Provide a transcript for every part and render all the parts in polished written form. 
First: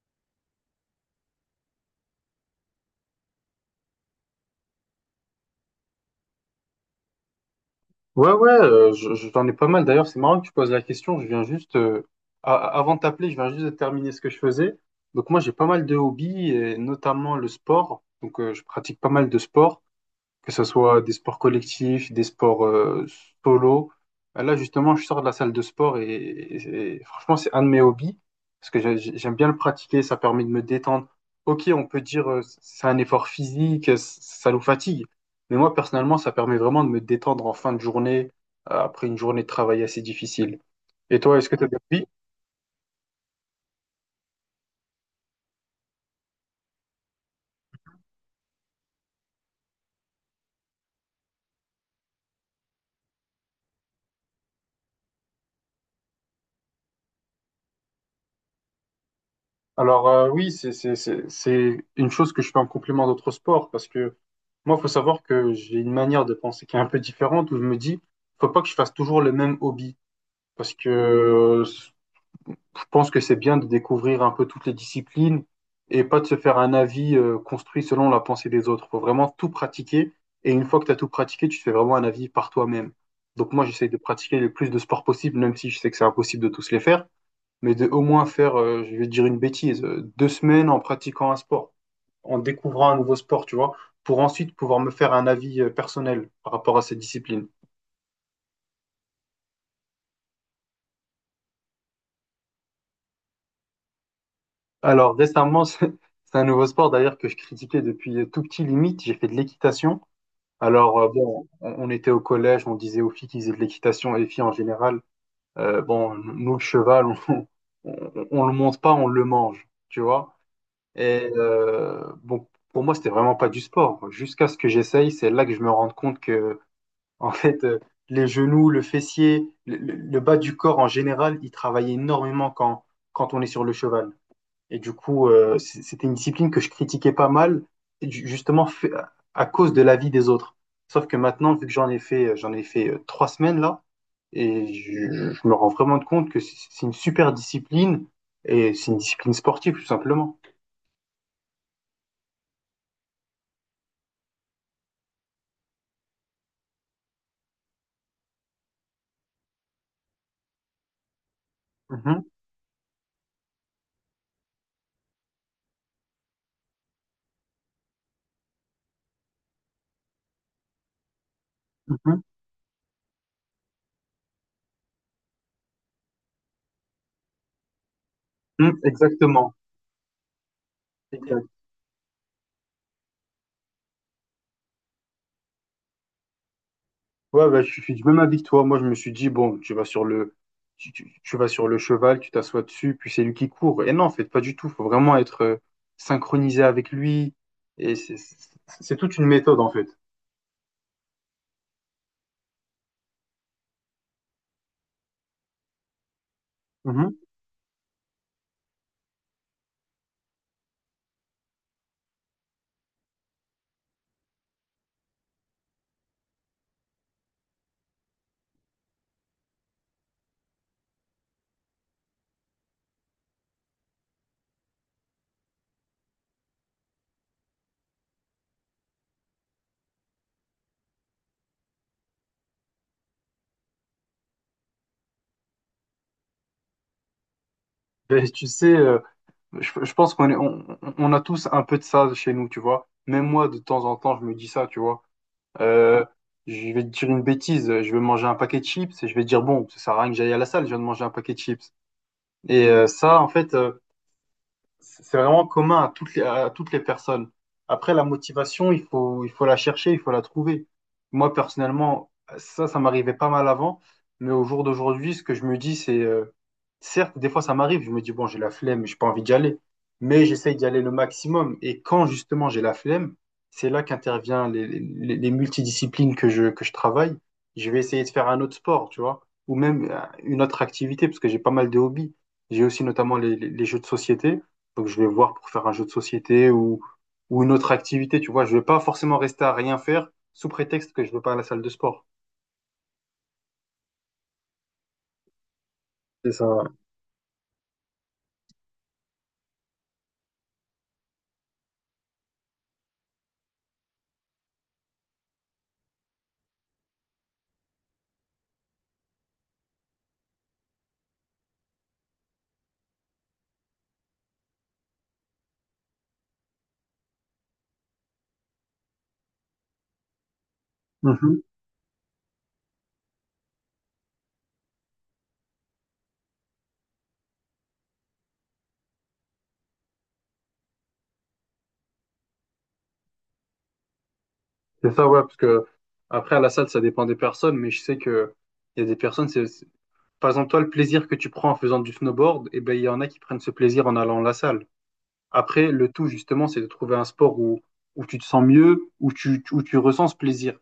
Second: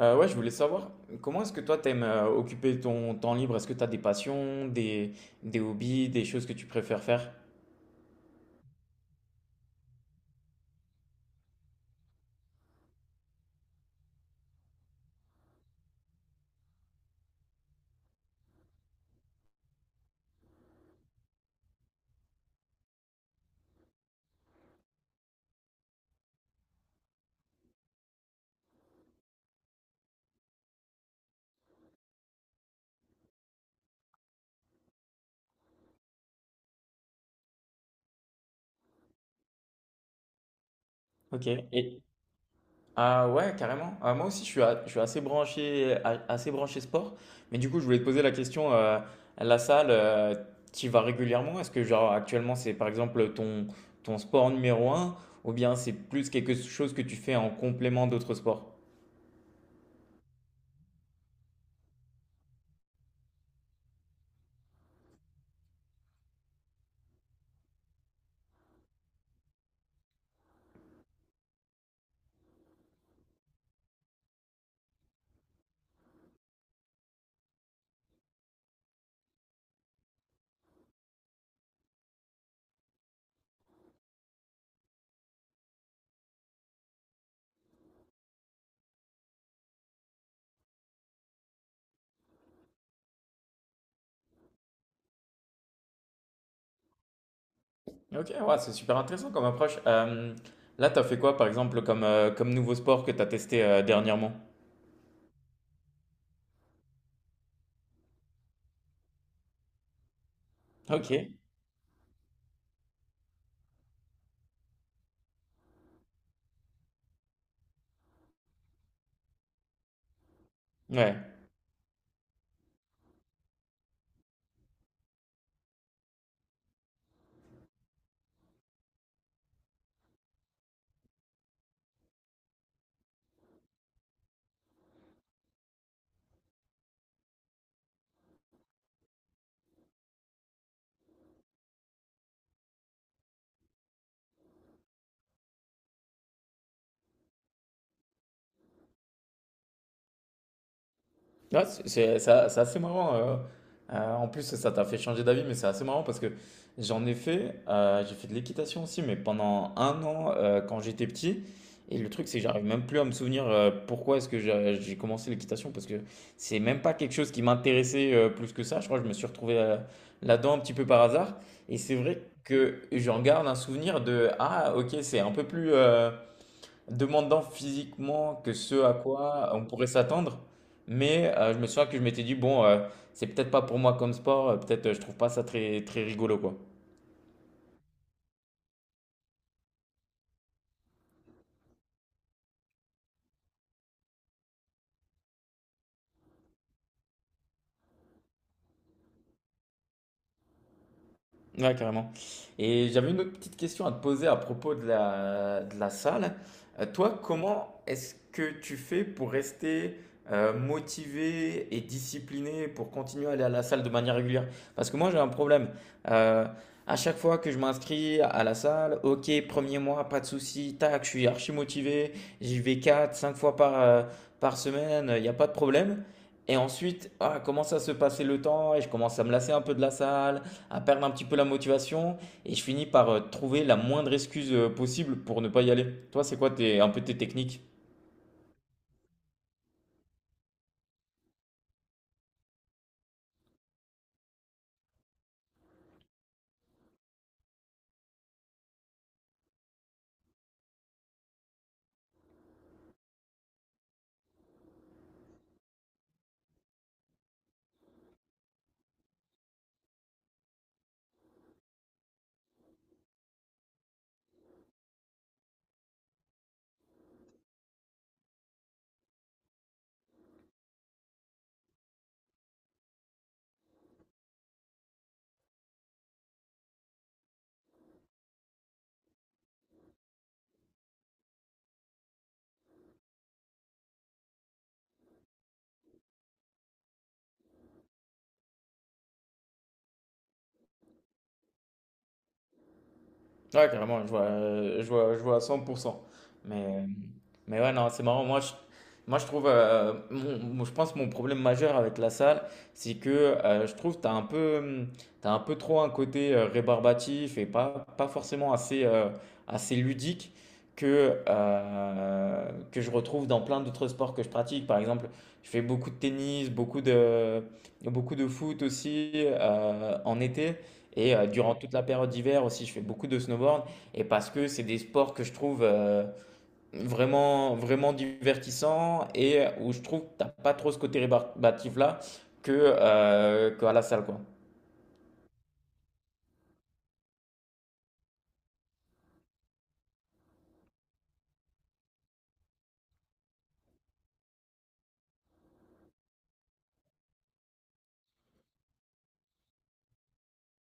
Ouais, je voulais savoir, comment est-ce que toi t'aimes occuper ton temps libre? Est-ce que t'as des passions, des hobbies, des choses que tu préfères faire? Ouais, ouais, j'en ai pas mal. D'ailleurs, c'est marrant que tu poses la question. Je viens juste, avant de t'appeler, je viens juste de terminer ce que je faisais. Donc moi, j'ai pas mal de hobbies, et notamment le sport. Donc je pratique pas mal de sport que ce soit des sports collectifs, des sports solo. Là, justement, je sors de la salle de sport et franchement, c'est un de mes hobbies parce que j'aime bien le pratiquer, ça permet de me détendre. Ok, on peut dire c'est un effort physique, ça nous fatigue, mais moi, personnellement, ça permet vraiment de me détendre en fin de journée, après une journée de travail assez difficile. Et toi, Ok. est-ce que tu as des Et hobbies? ah ouais, carrément. Ah, moi aussi, je suis assez assez branché sport. Mais du coup, je voulais te poser la question, la salle, tu y vas régulièrement? Est-ce que genre actuellement c'est par exemple ton sport numéro un, ou bien c'est plus quelque chose que tu fais en complément d'autres sports? Alors, oui, c'est une chose que je fais en complément d'autres sports parce que moi, il faut savoir que j'ai une manière de penser qui est un peu différente où je me dis, faut pas que je fasse toujours le même hobby parce que je pense que c'est bien de découvrir un peu toutes les disciplines et pas de se faire un avis construit selon la pensée des autres. Faut vraiment tout pratiquer et une fois que tu as tout pratiqué, tu te fais vraiment un avis par toi-même. Donc moi, j'essaye de pratiquer le plus de sports possible, même si je sais que c'est impossible de tous les faire mais de au moins faire, je vais te dire une bêtise, 2 semaines en pratiquant un sport, en découvrant un nouveau sport, tu vois, pour ensuite pouvoir me faire un avis personnel par rapport à cette discipline. Ok, ouais, c'est super intéressant comme approche. Là, t'as fait quoi, par exemple, comme, comme nouveau sport que t'as testé dernièrement? Alors récemment, c'est un nouveau sport d'ailleurs que je critiquais depuis tout petit limite, j'ai fait de l'équitation. Alors Ok, bon, on était au collège, on disait aux filles qu'ils faisaient de l'équitation et les filles en général, bon, nous le cheval, on le monte pas, on le mange, tu vois. ouais. Et bon, pour moi, c'était vraiment pas du sport. Jusqu'à ce que j'essaye, c'est là que je me rende compte que, en fait, les genoux, le fessier, le bas du corps en général, il travaille énormément quand on est sur le cheval. Et du coup, c'était une discipline que je critiquais pas mal, ju- justement fait- à cause de l'avis des autres. Sauf que maintenant, vu que j'en ai fait 3 semaines là, et je me rends vraiment compte que c'est une super discipline et c'est une discipline sportive, tout simplement. Ouais, c'est assez marrant. En plus, ça t'a fait changer d'avis, mais c'est assez marrant parce que j'en ai fait. J'ai fait de l'équitation aussi, mais pendant un an quand j'étais petit. Et le Mhm, truc, c'est que j'arrive même plus à me souvenir pourquoi est-ce que j'ai commencé l'équitation parce que c'est même pas quelque chose qui m'intéressait plus que ça. Je crois que je me suis retrouvé là-dedans un petit peu par hasard. Et c'est mhm. vrai que j'en garde un souvenir de ah, ok, c'est un peu plus, demandant physiquement que Mm, ce à quoi exactement. on pourrait s'attendre. Mais Exact. Je me souviens que je m'étais dit, bon, c'est peut-être pas pour moi comme sport, peut-être je trouve pas ça très, très rigolo, quoi. Ouais, bah, je suis du même avis que toi. Moi, je me suis dit, bon, tu vas sur le, tu vas sur le cheval, tu t'assois dessus, puis c'est lui qui court. Et non, en fait, pas du tout. Faut vraiment être synchronisé avec lui. Et c'est toute une méthode, en fait. Ouais, carrément. Et j'avais une autre petite question à te poser à propos de de la salle. Mhm. Toi, comment est-ce que tu fais pour rester motivé et discipliné pour continuer à aller à la salle de manière régulière? Parce que moi, j'ai un problème. Euh, à chaque fois que je m'inscris à la salle, ok, premier mois, pas de souci, tac, je suis archi motivé, j'y vais 4 5 fois par, par semaine, il n'y a pas de problème. Et ensuite, ah, commence à se passer le temps et je commence à me lasser un peu de la salle à perdre un petit peu la motivation et je finis par trouver la moindre excuse possible pour ne pas y aller. Toi, c'est quoi tes, un peu tes techniques? Et tu sais, je pense qu'on est, on a tous un peu de ça chez nous, tu vois. Même moi, de temps en temps, je me dis ça, tu vois. Euh, je vais te dire une bêtise, je vais manger un paquet de chips et je vais dire, bon, ça sert à rien que j'aille à la salle, je viens de manger un paquet de chips. Et ça, en fait, c'est vraiment commun à à toutes les personnes. Après, la motivation, il faut la chercher, il faut la trouver. Moi, personnellement, ça m'arrivait pas mal avant, mais au jour d'aujourd'hui, ce que je me dis, c'est, certes, des fois, ça m'arrive, je me dis, bon, j'ai la flemme, j'ai pas envie d'y aller, mais j'essaye d'y aller le maximum. Et quand, justement, j'ai la flemme, c'est là qu'intervient les multidisciplines que je travaille. Je vais essayer de faire un autre sport, tu vois, ou même une autre activité, parce que j'ai pas mal de hobbies. J'ai aussi notamment les jeux de société. Donc je vais voir pour faire un jeu de société ou une autre activité, tu vois. Je vais pas forcément rester à rien faire sous prétexte que je veux pas à la salle de sport. Ouais, carrément, je vois, je vois, je vois à 100%. C'est ça. Ouais. Mais, mais ouais, non, c'est marrant. Moi, je trouve, je pense que mon problème majeur avec la salle, c'est que je trouve que tu as un peu, t'as un peu trop un côté rébarbatif et pas, pas forcément assez, assez ludique que je retrouve dans plein d'autres sports que je pratique. Par exemple, je fais beaucoup de tennis, beaucoup de foot aussi en été. Et Mhm. durant toute la période d'hiver aussi, je fais beaucoup de snowboard. Et parce que c'est des sports que je trouve vraiment, vraiment divertissants et où je trouve que t'as pas trop ce côté rébarbatif là que, qu'à la salle, quoi. C'est ça, ouais, parce que après, à la salle, ça dépend des personnes, mais je sais que il y a des personnes, par exemple, toi, le plaisir que tu prends en faisant du snowboard, et ben, il y en a qui prennent ce plaisir en allant à la salle. Après, le tout, justement, c'est de trouver un sport où, où tu te sens mieux, où tu ressens ce plaisir.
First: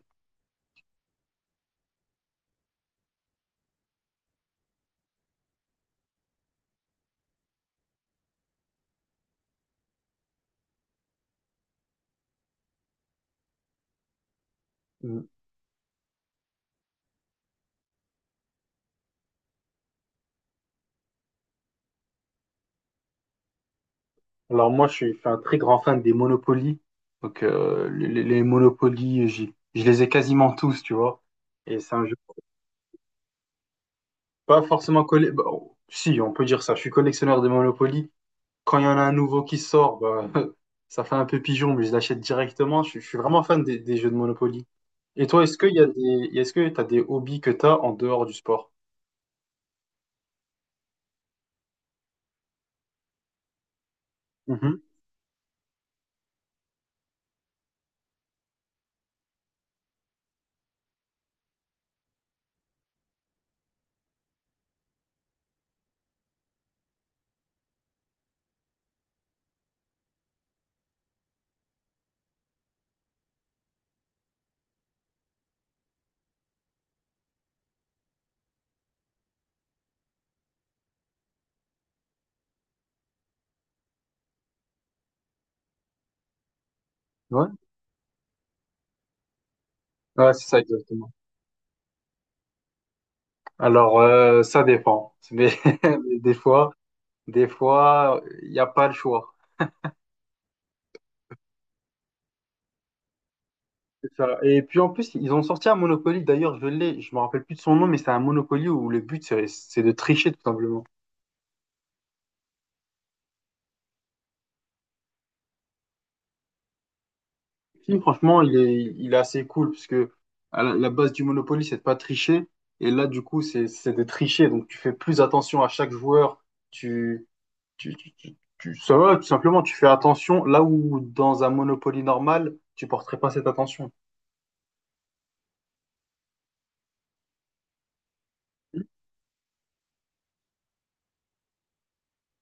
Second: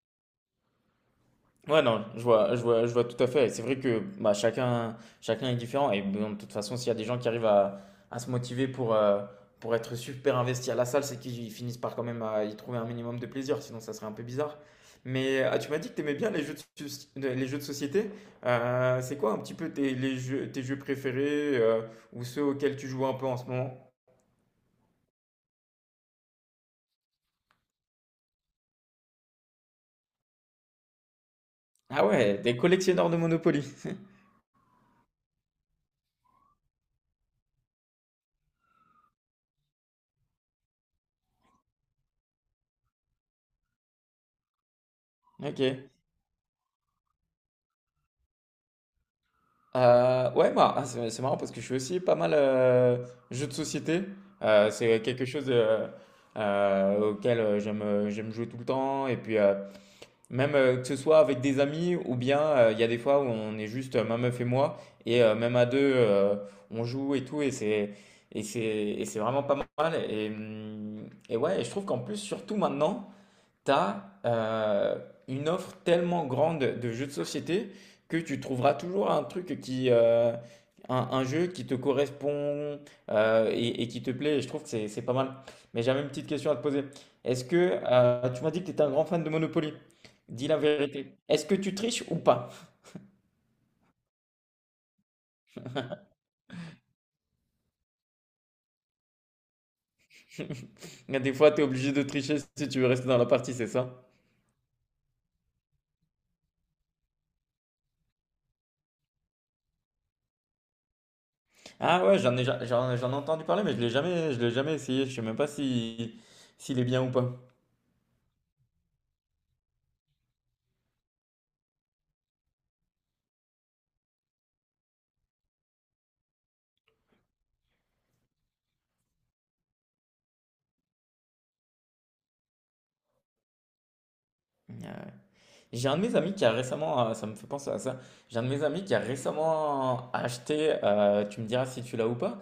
Ouais, non, je vois, je vois, je vois tout à fait. Et c'est vrai que bah, chacun, chacun est différent. Et bon, de toute façon, s'il y a des gens qui arrivent à se motiver pour être super investis à la salle, c'est qu'ils finissent par quand même à y trouver un minimum de plaisir. Sinon, ça serait un peu bizarre. Mm. Mais ah, tu m'as dit que tu aimais bien les les jeux de société. C'est quoi un petit peu tes jeux préférés ou ceux auxquels tu joues un peu en ce moment? Alors moi, je suis un très grand fan des Monopoly. Donc les Monopoly, je les ai quasiment tous, tu vois. Et c'est un Ah jeu ouais, des collectionneurs de Monopoly. pas forcément collé. Bah, oh, si, on peut dire ça. Je suis collectionneur de Monopoly, quand il y en a un nouveau qui sort, bah, ça fait un peu pigeon, mais je l'achète directement. Je suis vraiment fan des jeux de Monopoly. Et toi, est-ce Ok. qu'il y a des, est-ce que tu as des hobbies que tu as en dehors du sport? C'est marrant parce que je suis aussi pas mal jeux de société. Mhm. C'est quelque chose auquel j'aime jouer tout le temps. Et puis, même que ce soit avec des amis ou bien il y a des fois où on est juste ma meuf et moi, et même à deux, on joue et tout, et c'est vraiment pas mal. Et, ouais, et je trouve qu'en plus, surtout maintenant, t'as une offre tellement grande de jeux de société que tu trouveras toujours un truc qui, un jeu qui te correspond et qui te plaît. Et je trouve que c'est pas mal. Mais j'avais une petite question à te poser. Est-ce Ouais. que tu m'as dit que tu étais un grand fan de Monopoly? Ouais, c'est Dis la ça exactement. vérité. Est-ce que tu triches ou pas? Alors, ça dépend. Mais, des fois, des fois, il n'y a pas le choix. Des fois, tu es obligé de tricher si tu veux rester dans la partie, c'est ça? C'est ça. Et puis en plus, ils ont sorti un Monopoly. D'ailleurs, je me rappelle plus de son nom, mais c'est un Monopoly où le but, c'est de tricher tout simplement. Ah ouais, j'en ai entendu parler, mais je l'ai jamais essayé. Je sais même pas si, s'il est bien ou pas. Le film, franchement, il est assez cool parce que à la, la base du Monopoly, c'est de pas tricher. Et là, du coup, c'est de tricher. Donc, tu fais plus attention à chaque joueur. Tu, Ça va, tout simplement, tu fais attention là où dans un Monopoly normal, tu porterais pas cette attention. Ah, j'ai un de mes amis qui a récemment, ça me fait penser à ça, j'ai un de mes amis qui a récemment acheté, tu me diras si tu l'as ou pas,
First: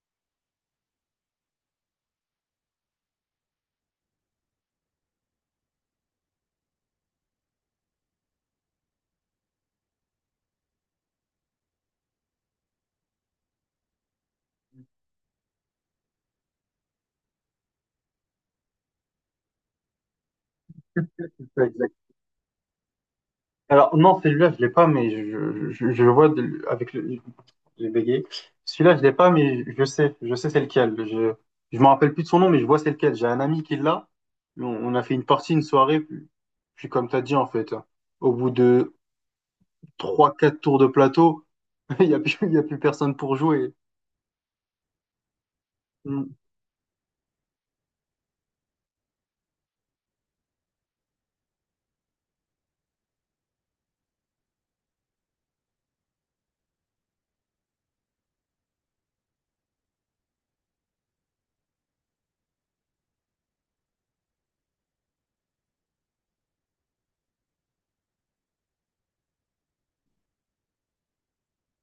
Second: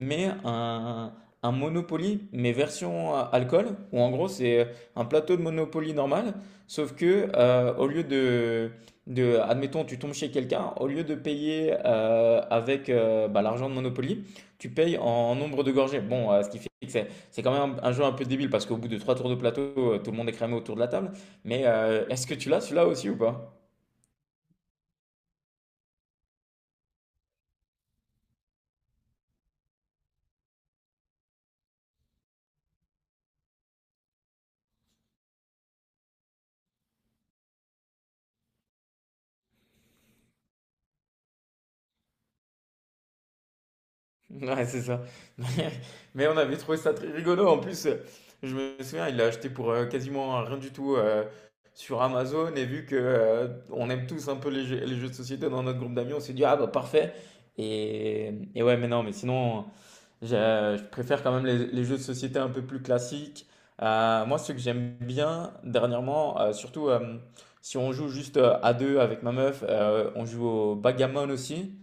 mais un, un Monopoly, mais version alcool, où en gros c'est un plateau de Monopoly normal, sauf que de, admettons, tu tombes chez quelqu'un, au lieu de payer l'argent de Monopoly, tu payes en nombre de gorgées. Bon, ce qui fait que c'est quand même un jeu un peu débile parce qu'au bout de trois tours de plateau, tout le monde est cramé autour de la table, mais est-ce que tu l'as celui-là aussi ou pas? Alors, non, celui-là, je l'ai pas, mais je vois de- avec le. J'ai bégayé. Celui-là, je l'ai pas, mais je sais. Je sais c'est lequel. Je me rappelle plus de son nom, mais je vois c'est lequel. J'ai un ami qui l'a. On a fait une partie, une soirée. Puis, puis comme tu as dit, en fait, au bout de 3 4 tours de plateau, il y a plus personne pour jouer. Ouais, c'est ça. Mais Mm. on avait trouvé ça très rigolo. En plus, je me souviens, il l'a acheté pour quasiment rien du tout sur Amazon. Et vu que on aime tous un peu les jeux de société dans notre groupe d'amis, on s'est dit, ah bah parfait. Et ouais, mais non, mais sinon, Je, je préfère quand même les jeux de société un peu plus classiques. Moi, ce que j'aime bien dernièrement, surtout si on joue juste à deux avec ma meuf, on joue au backgammon aussi.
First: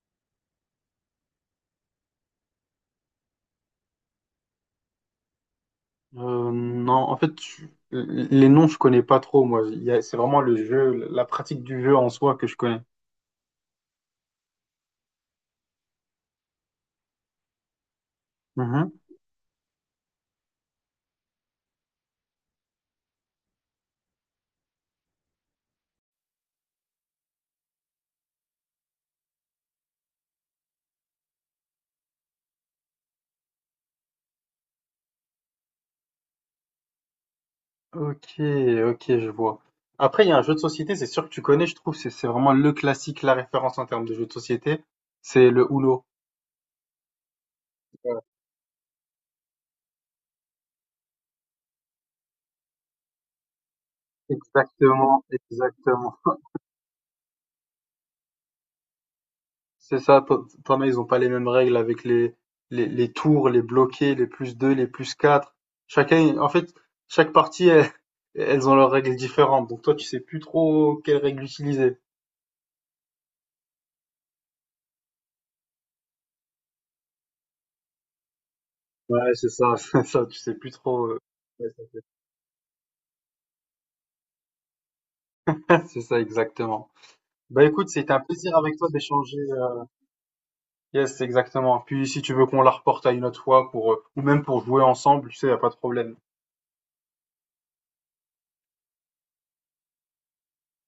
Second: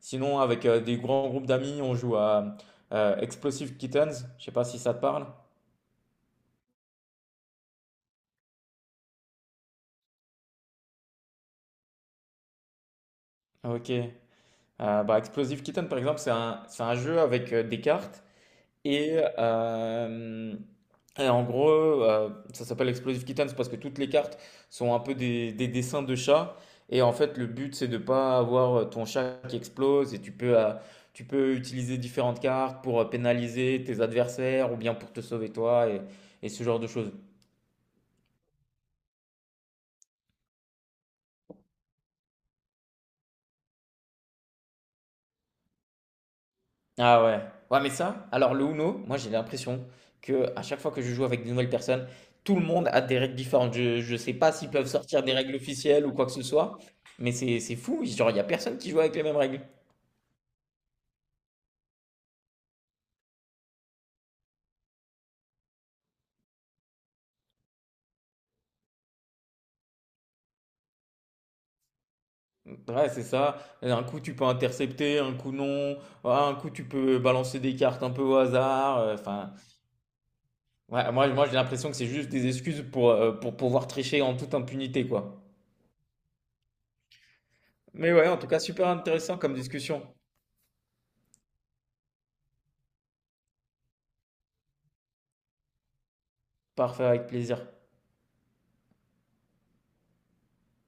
Sinon, avec des grands groupes d'amis, on joue à Explosive Kittens. Je sais pas si ça te parle. Non, en fait, les noms, je connais pas trop, moi. Il y a- C'est vraiment le jeu, la pratique du jeu en soi que je connais. Ok. Bah, Explosive Kitten, par exemple, c'est un jeu avec des cartes. Mm-hmm. Et, en gros, ça s'appelle Explosive Kittens parce que toutes les cartes sont un peu des dessins de chats. Et en fait, le but, c'est de ne pas avoir ton chat qui explose. Et tu peux utiliser différentes cartes pour pénaliser tes adversaires ou bien pour te sauver et ce genre de choses. Ok, ok, je vois. Après, il y a un jeu de société, c'est sûr que tu connais, je trouve, c'est vraiment le classique, la référence en termes de jeu de société, c'est le Uno. Ah ouais. Ouais, mais Ouais. ça, alors le Uno, moi j'ai l'impression que à chaque fois que je joue avec de nouvelles personnes, tout le monde a des règles différentes. Je sais pas s'ils peuvent sortir Exactement, des règles officielles ou exactement. quoi que ce soit, mais c'est fou. Genre, il y a personne qui joue avec les mêmes règles. C'est ça, pa- pareil, ils ont pas les mêmes règles avec les tours, les bloqués, les plus 2, les plus 4. Chacun, en fait, chaque partie, elle- elles ont leurs règles différentes. Donc toi, tu sais plus trop quelles règles utiliser. Ouais, c'est ça. Un coup tu peux intercepter, un coup non. Ouais, un coup tu peux balancer des cartes un peu au hasard. Ouais, c'est Enfin, ça, c'est ça, tu sais plus trop. ouais, euh, moi j'ai l'impression que c'est juste des excuses pour pouvoir tricher en toute impunité, quoi. C'est ça, exactement. Bah écoute, Mais c'était un ouais, en tout plaisir cas, avec super toi intéressant d'échanger. comme euh, discussion. Yes, exactement. Puis si tu veux qu'on la reporte à une autre fois pour, ou même pour jouer ensemble, tu sais, y a pas de problème. Parfait, avec plaisir.